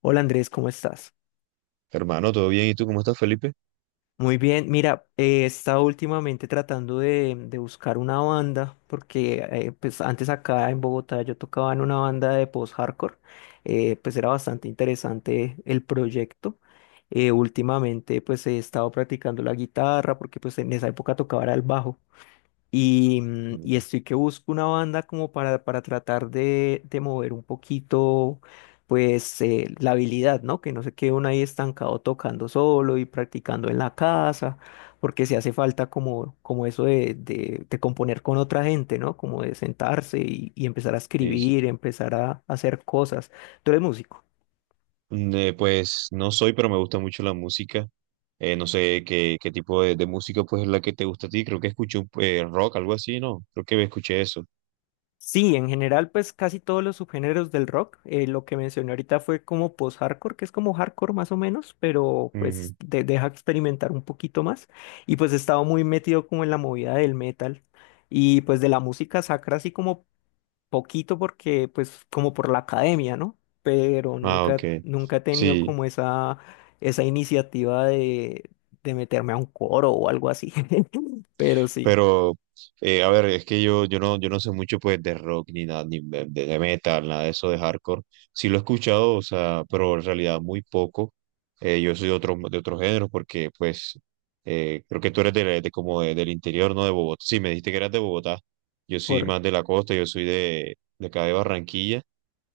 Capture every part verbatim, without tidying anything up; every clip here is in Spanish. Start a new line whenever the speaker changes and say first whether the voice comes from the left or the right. left: Hola Andrés, ¿cómo estás?
right: Hermano, ¿todo bien? ¿Y tú cómo estás, Felipe?
left: Muy bien, mira, eh, he estado últimamente tratando de, de buscar una banda, porque eh, pues antes acá en Bogotá yo tocaba en una banda de post-hardcore, eh, pues era bastante interesante el proyecto. Eh, últimamente pues he estado practicando la guitarra, porque pues en esa época tocaba era el bajo. Y, mm, y
right: Mm,
left: estoy que busco una banda como para, para tratar de, de mover un poquito, pues, eh, la habilidad, ¿no? Que no se quede uno ahí estancado tocando solo y practicando en la casa, porque se hace falta como, como eso de, de, de componer con otra gente, ¿no? Como de sentarse y, y empezar a
right: sí, sí.
left: escribir, empezar a hacer cosas. ¿Tú eres músico?
right: Mm, eh, pues no soy, pero me gusta mucho la música. Eh, no sé qué, qué tipo de, de música pues es la que te gusta a ti. Creo que escuché eh, rock, algo así, ¿no? Creo que escuché eso.
left: Sí, en general, pues casi todos los subgéneros del rock. Eh, lo que mencioné ahorita fue como post-hardcore, que es como hardcore más o menos, pero
right: Ujú.
left: pues de- deja experimentar un poquito más. Y pues he estado muy metido como en la movida del metal y pues de la música sacra así como poquito porque pues como por la academia, ¿no? Pero
right: Ah, ok.
left: nunca, nunca he tenido
right: Sí,
left: como esa, esa iniciativa de, de meterme a un coro o algo así. Pero sí.
right: pero eh, a ver, es que yo, yo no, yo no sé mucho pues de rock ni nada, ni de, de- de metal, nada de eso de hardcore. Sí lo he escuchado, o sea, pero en realidad muy poco. Eh, yo soy de otro, de otro género porque pues Eh, creo que tú eres de, de como de- del interior, ¿no? De Bogotá. Sí, me dijiste que eras de Bogotá. Yo soy más de la costa, yo soy de, de acá de Barranquilla.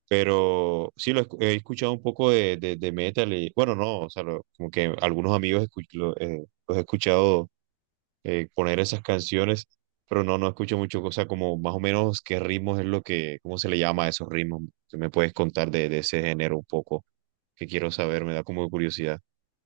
right: Pero sí, lo escu- he escuchado un poco de, de, de metal y, bueno, no, o sea, lo- como que algunos amigos escu- lo- eh, los he escuchado eh, poner esas canciones, pero no, no escucho mucho, cosa como más o menos qué ritmos es lo que, cómo se le llama a esos ritmos. Si me puedes contar de, de ese género un poco, que quiero saber, me da como curiosidad.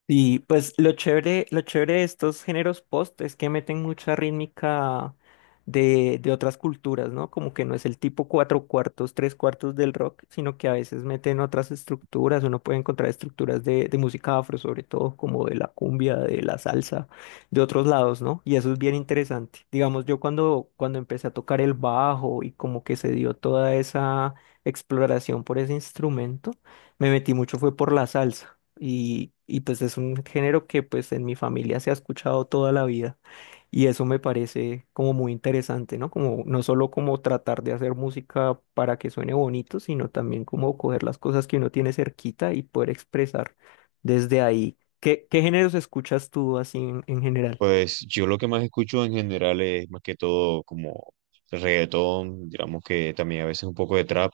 left: Y pues lo chévere, lo chévere de estos géneros post es que meten mucha rítmica de, de otras culturas, ¿no? Como que no es el tipo cuatro cuartos, tres cuartos del rock, sino que a veces meten otras estructuras. Uno puede encontrar estructuras de, de música afro, sobre todo como de la cumbia, de la salsa, de otros lados, ¿no? Y eso es bien interesante. Digamos, yo cuando, cuando empecé a tocar el bajo y como que se dio toda esa exploración por ese instrumento, me metí mucho fue por la salsa y, y pues es un género que pues en mi familia se ha escuchado toda la vida y eso me parece como muy interesante, ¿no? Como no solo como tratar de hacer música para que suene bonito, sino también como coger las cosas que uno tiene cerquita y poder expresar desde ahí. ¿Qué, qué géneros escuchas tú así en, en general?
right: Pues yo lo que más escucho en general es más que todo como reggaetón, digamos que también a veces un poco de trap,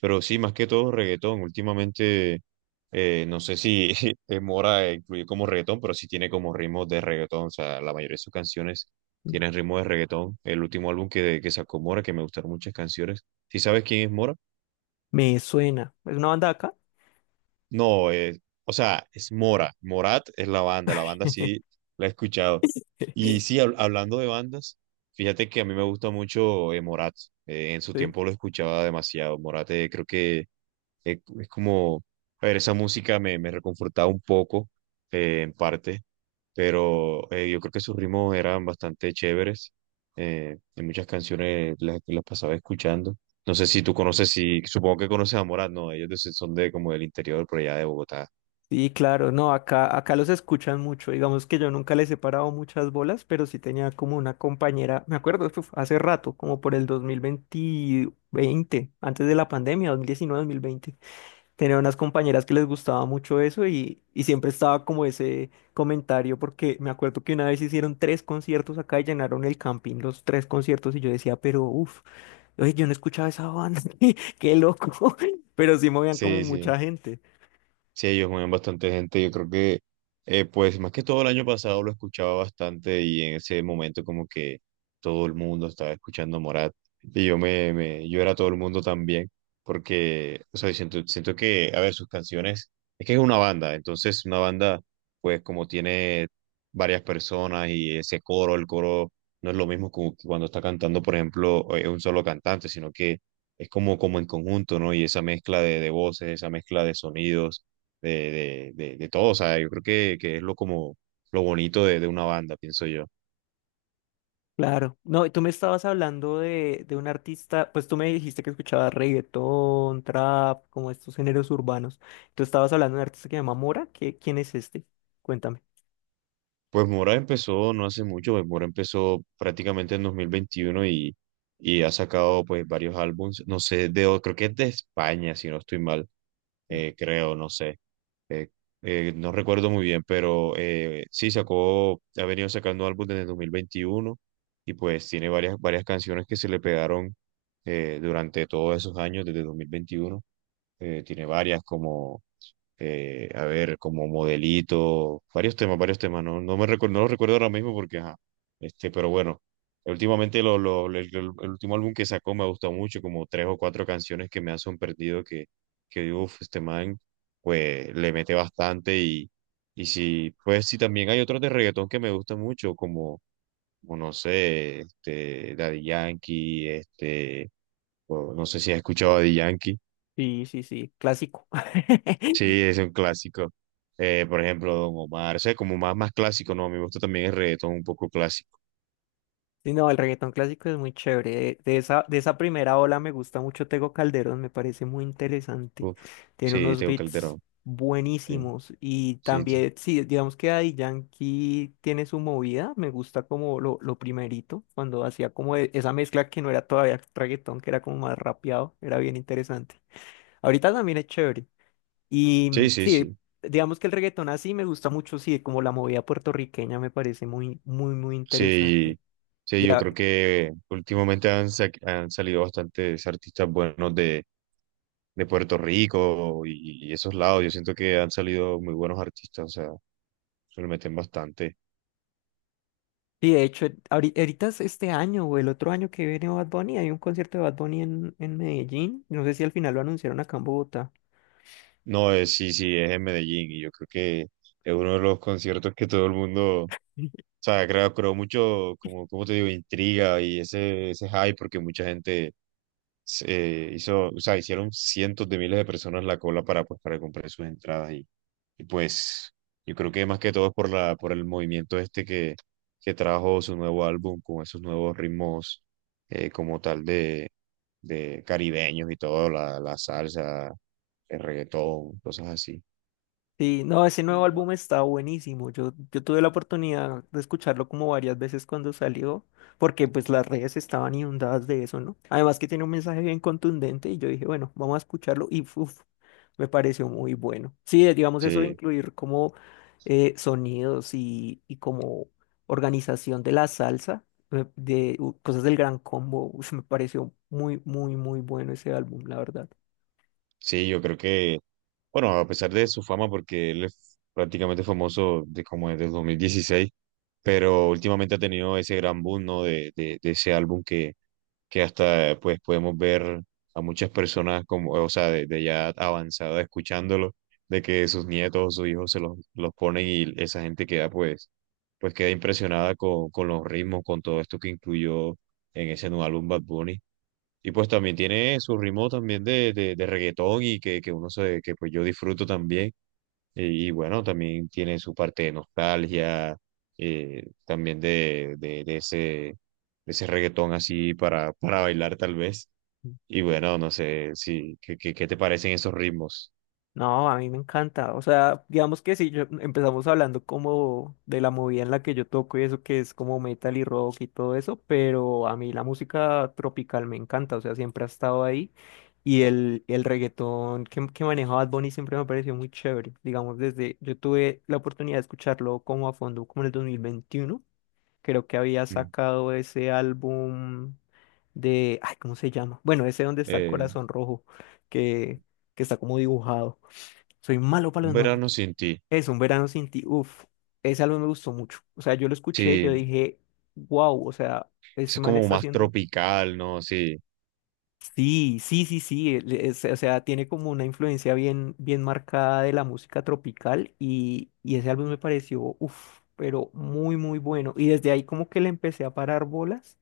right: pero sí, más que todo reggaetón. Últimamente, eh, no sé si eh, Mora incluye como reggaetón, pero sí tiene como ritmos de reggaetón, o sea, la mayoría de sus canciones tienen ritmos de reggaetón. El último álbum que, que sacó Mora, que me gustaron muchas canciones. ¿Sí sabes quién es Mora?
left: Me suena. ¿Es una banda de acá?
right: No, eh, o sea, es Mora. Morat es la banda, la banda sí la he escuchado. Y sí, hab- hablando de bandas, fíjate que a mí me gusta mucho eh, Morat. Eh, en su
left: Sí.
right: tiempo lo escuchaba demasiado. Morat eh, creo que eh, es como, a ver, esa música me, me reconfortaba un poco, eh, en parte, pero eh, yo creo que sus ritmos eran bastante chéveres eh, hay muchas canciones las que las pasaba escuchando. No sé si tú conoces, si supongo que conoces a Morat, no, ellos de- son de como del interior, por allá de Bogotá.
left: Sí, claro, no, acá, acá los escuchan mucho. Digamos que yo nunca les he parado muchas bolas, pero sí tenía como una compañera, me acuerdo, uf, hace rato, como por el dos mil veinte, veinte, veinte, antes de la pandemia, dos dos mil diecinueve dos mil veinte. Tenía unas compañeras que les gustaba mucho eso y, y siempre estaba como ese comentario, porque me acuerdo que una vez hicieron tres conciertos acá y llenaron el camping, los tres conciertos, y yo decía, pero uff, yo no escuchaba esa banda, qué loco, pero sí movían como
right: Sí, sí.
left: mucha gente.
right: Sí, ellos mueven bastante gente. Yo creo que, eh, pues, más que todo el año pasado lo escuchaba bastante y en ese momento como que todo el mundo estaba escuchando Morat y yo me, me- yo era todo el mundo también porque, o sea, siento, siento que, a ver, sus canciones, es que es una banda, entonces una banda, pues, como tiene varias personas y ese coro, el coro no es lo mismo como que cuando está cantando, por ejemplo, eh, un solo cantante, sino que es como, como en conjunto, ¿no? Y esa mezcla de, de voces, esa mezcla de sonidos de, de, de, de todo. O sea, yo creo que, que es lo como lo bonito de, de una banda, pienso yo.
left: Claro. No, y tú me estabas hablando de, de un artista, pues tú me dijiste que escuchabas reggaetón, trap, como estos géneros urbanos. Tú estabas hablando de un artista que se llama Mora. ¿Qué, quién es este? Cuéntame.
right: Pues Mora empezó no hace mucho, pues Mora empezó prácticamente en dos mil veintiuno y, y ha sacado pues varios álbumes, no sé, de, creo que es de España, si no estoy mal, eh, creo, no sé, eh, eh, no recuerdo muy bien, pero eh, sí sacó, ha venido sacando álbumes desde dos mil veintiuno y pues tiene varias, varias canciones que se le pegaron eh, durante todos esos años, desde dos mil veintiuno, eh, tiene varias como eh, a ver, como modelito, varios temas, varios temas, no, no me recuerdo, no lo recuerdo ahora mismo porque, ajá, este, pero bueno, últimamente lo, lo- el, el- el último álbum que sacó me gustó mucho, como tres o cuatro canciones que me han sorprendido que, que uff, este man, pues le mete bastante y, y sí, pues sí, también hay otros de reggaetón que me gustan mucho, como, como no sé, este, Daddy Yankee, este, o no sé si has escuchado a Daddy Yankee.
left: Sí, sí, sí, clásico.
right: Sí, es un clásico. Eh, por ejemplo, Don Omar, o sea, como más, más clásico, no, a mí me gusta también el reggaetón un poco clásico.
left: Sí, no, el reggaetón clásico es muy chévere. De, de esa, de esa primera ola me gusta mucho Tego Calderón, me parece muy interesante.
right: Uf,
left: Tiene
right: sí,
left: unos
right: tengo
left: beats
right: Calderón. Sí,
left: buenísimos. Y
right: sí, sí,
left: también, sí, digamos que Daddy Yankee tiene su movida. Me gusta como lo, lo primerito, cuando hacía como e- esa mezcla que no era todavía reggaetón, que era como más rapeado, era bien interesante. Ahorita también es chévere. Y
right: sí,
left: mm,
right: sí,
left: sí,
right: sí.
left: digamos que el reggaetón así me gusta mucho, sí, como la movida puertorriqueña me parece muy, muy, muy interesante.
right: Sí, sí, yo creo que últimamente han, sa- han salido bastantes artistas buenos de, de Puerto Rico y, y esos lados. Yo siento que han salido muy buenos artistas, o sea, se lo meten bastante.
left: Y de hecho, ahori- ahorita es este año o el otro año que viene Bad Bunny, hay un concierto de Bad Bunny en, en Medellín. No sé si al final lo anunciaron acá en Bogotá.
right: No, es, sí, sí, es en Medellín y yo creo que es uno de los conciertos que todo el mundo... O sea, creo, creo mucho, como, como te digo, intriga y ese, ese hype, porque mucha gente se hizo, o sea, hicieron cientos de miles de personas la cola para, pues, para comprar sus entradas y, y pues yo creo que más que todo es por la, por el movimiento este que, que trajo su nuevo álbum con esos nuevos ritmos eh, como tal de, de caribeños y todo, la, la salsa, el reggaetón, cosas así.
left: Sí, no, ese nuevo álbum está buenísimo. Yo, yo tuve la oportunidad de escucharlo como varias veces cuando salió, porque pues las redes estaban inundadas de eso, ¿no? Además que tiene un mensaje bien contundente y yo dije, bueno, vamos a escucharlo y uf, me pareció muy bueno. Sí, eh, digamos eso de
right: Sí.
left: incluir como eh, sonidos y, y como organización de la salsa, eh, de, uh, cosas del Gran Combo, uf, me pareció muy, muy, muy bueno ese álbum, la verdad.
right: Sí, yo creo que, bueno, a pesar de su fama, porque él es prácticamente famoso de como desde el dos mil dieciséis, pero últimamente ha tenido ese gran boom, ¿no? De, de, de ese álbum que, que hasta pues podemos ver a muchas personas como, o sea, de, de ya avanzada escuchándolo, de que sus nietos o sus hijos se los, los ponen y esa gente queda pues, pues queda impresionada con, con los ritmos, con todo esto que incluyó en ese nuevo álbum Bad Bunny. Y pues también tiene su ritmo también de, de, de reggaetón y que, que uno se, que pues yo disfruto también. Y, y bueno, también tiene su parte de nostalgia, eh, también de, de, de ese, de ese reggaetón así para, para bailar tal vez. Y bueno, no sé si, ¿qué, qué, qué te parecen esos ritmos?
left: No, a mí me encanta. O sea, digamos que si yo empezamos hablando como de la movida en la que yo toco y eso que es como metal y rock y todo eso, pero a mí la música tropical me encanta, o sea, siempre ha estado ahí y el, el reggaetón que, que maneja Bad Bunny siempre me pareció muy chévere. Digamos, desde yo tuve la oportunidad de escucharlo como a fondo como en el dos mil veintiuno. Creo que había
right: Mm.
left: sacado ese álbum de, ay, ¿cómo se llama? Bueno, ese donde está el
right: Eh,
left: corazón rojo, que, que está como dibujado. Soy malo para
right: un
left: los nombres.
right: verano sin ti.
left: Es Un Verano Sin Ti. Uf, ese álbum me gustó mucho. O sea, yo lo escuché y yo
right: Sí,
left: dije, wow, o sea,
right: eso
left: este
right: es
left: man
right: como
left: está
right: más
left: haciendo.
right: tropical, ¿no? Sí,
left: Sí, sí, sí, sí. Él es- o sea, tiene como una influencia bien, bien marcada de la música tropical y, y ese álbum me pareció, uf, pero muy, muy bueno. Y desde ahí como que le empecé a parar bolas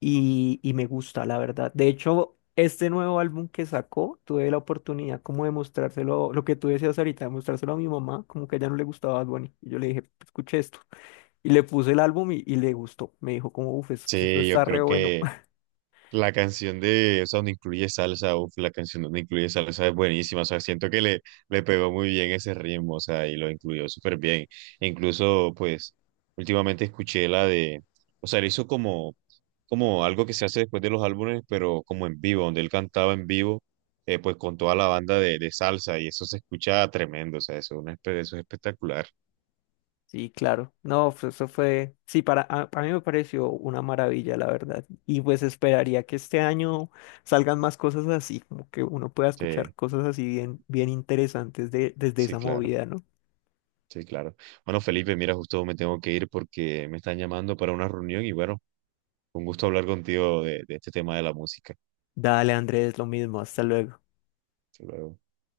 left: y, y me gusta, la verdad. De hecho, este nuevo álbum que sacó, tuve la oportunidad como de mostrárselo, lo que tú decías ahorita, de mostrárselo a mi mamá, como que a ella no le gustaba Bad Bunny. Y yo le dije, escuché esto. Y le puse el álbum y, y le gustó. Me dijo como, uff, esto
right: sí, yo
left: está re
right: creo
left: bueno.
right: que... La canción de, o sea, donde incluye salsa, uf, la canción donde incluye salsa es buenísima, o sea, siento que le, le pegó muy bien ese ritmo, o sea, y lo incluyó súper bien. E incluso, pues, últimamente escuché la de, o sea, le hizo como, como algo que se hace después de los álbumes, pero como en vivo, donde él cantaba en vivo, eh, pues con toda la banda de, de salsa, y eso se escucha tremendo, o sea, eso, es una espe- eso es espectacular.
left: Sí, claro. No, pues eso fue, sí, para, a, a mí me pareció una maravilla, la verdad. Y pues esperaría que este año salgan más cosas así, como que uno pueda escuchar
right: Sí,
left: cosas así bien, bien interesantes de, desde
right: sí,
left: esa
right: claro.
left: movida, ¿no?
right: Sí, claro. Bueno, Felipe, mira, justo me tengo que ir porque me están llamando para una reunión y bueno, un gusto hablar contigo de, de este tema de la música.
left: Dale, Andrés, lo mismo. Hasta luego.
right: Hasta luego.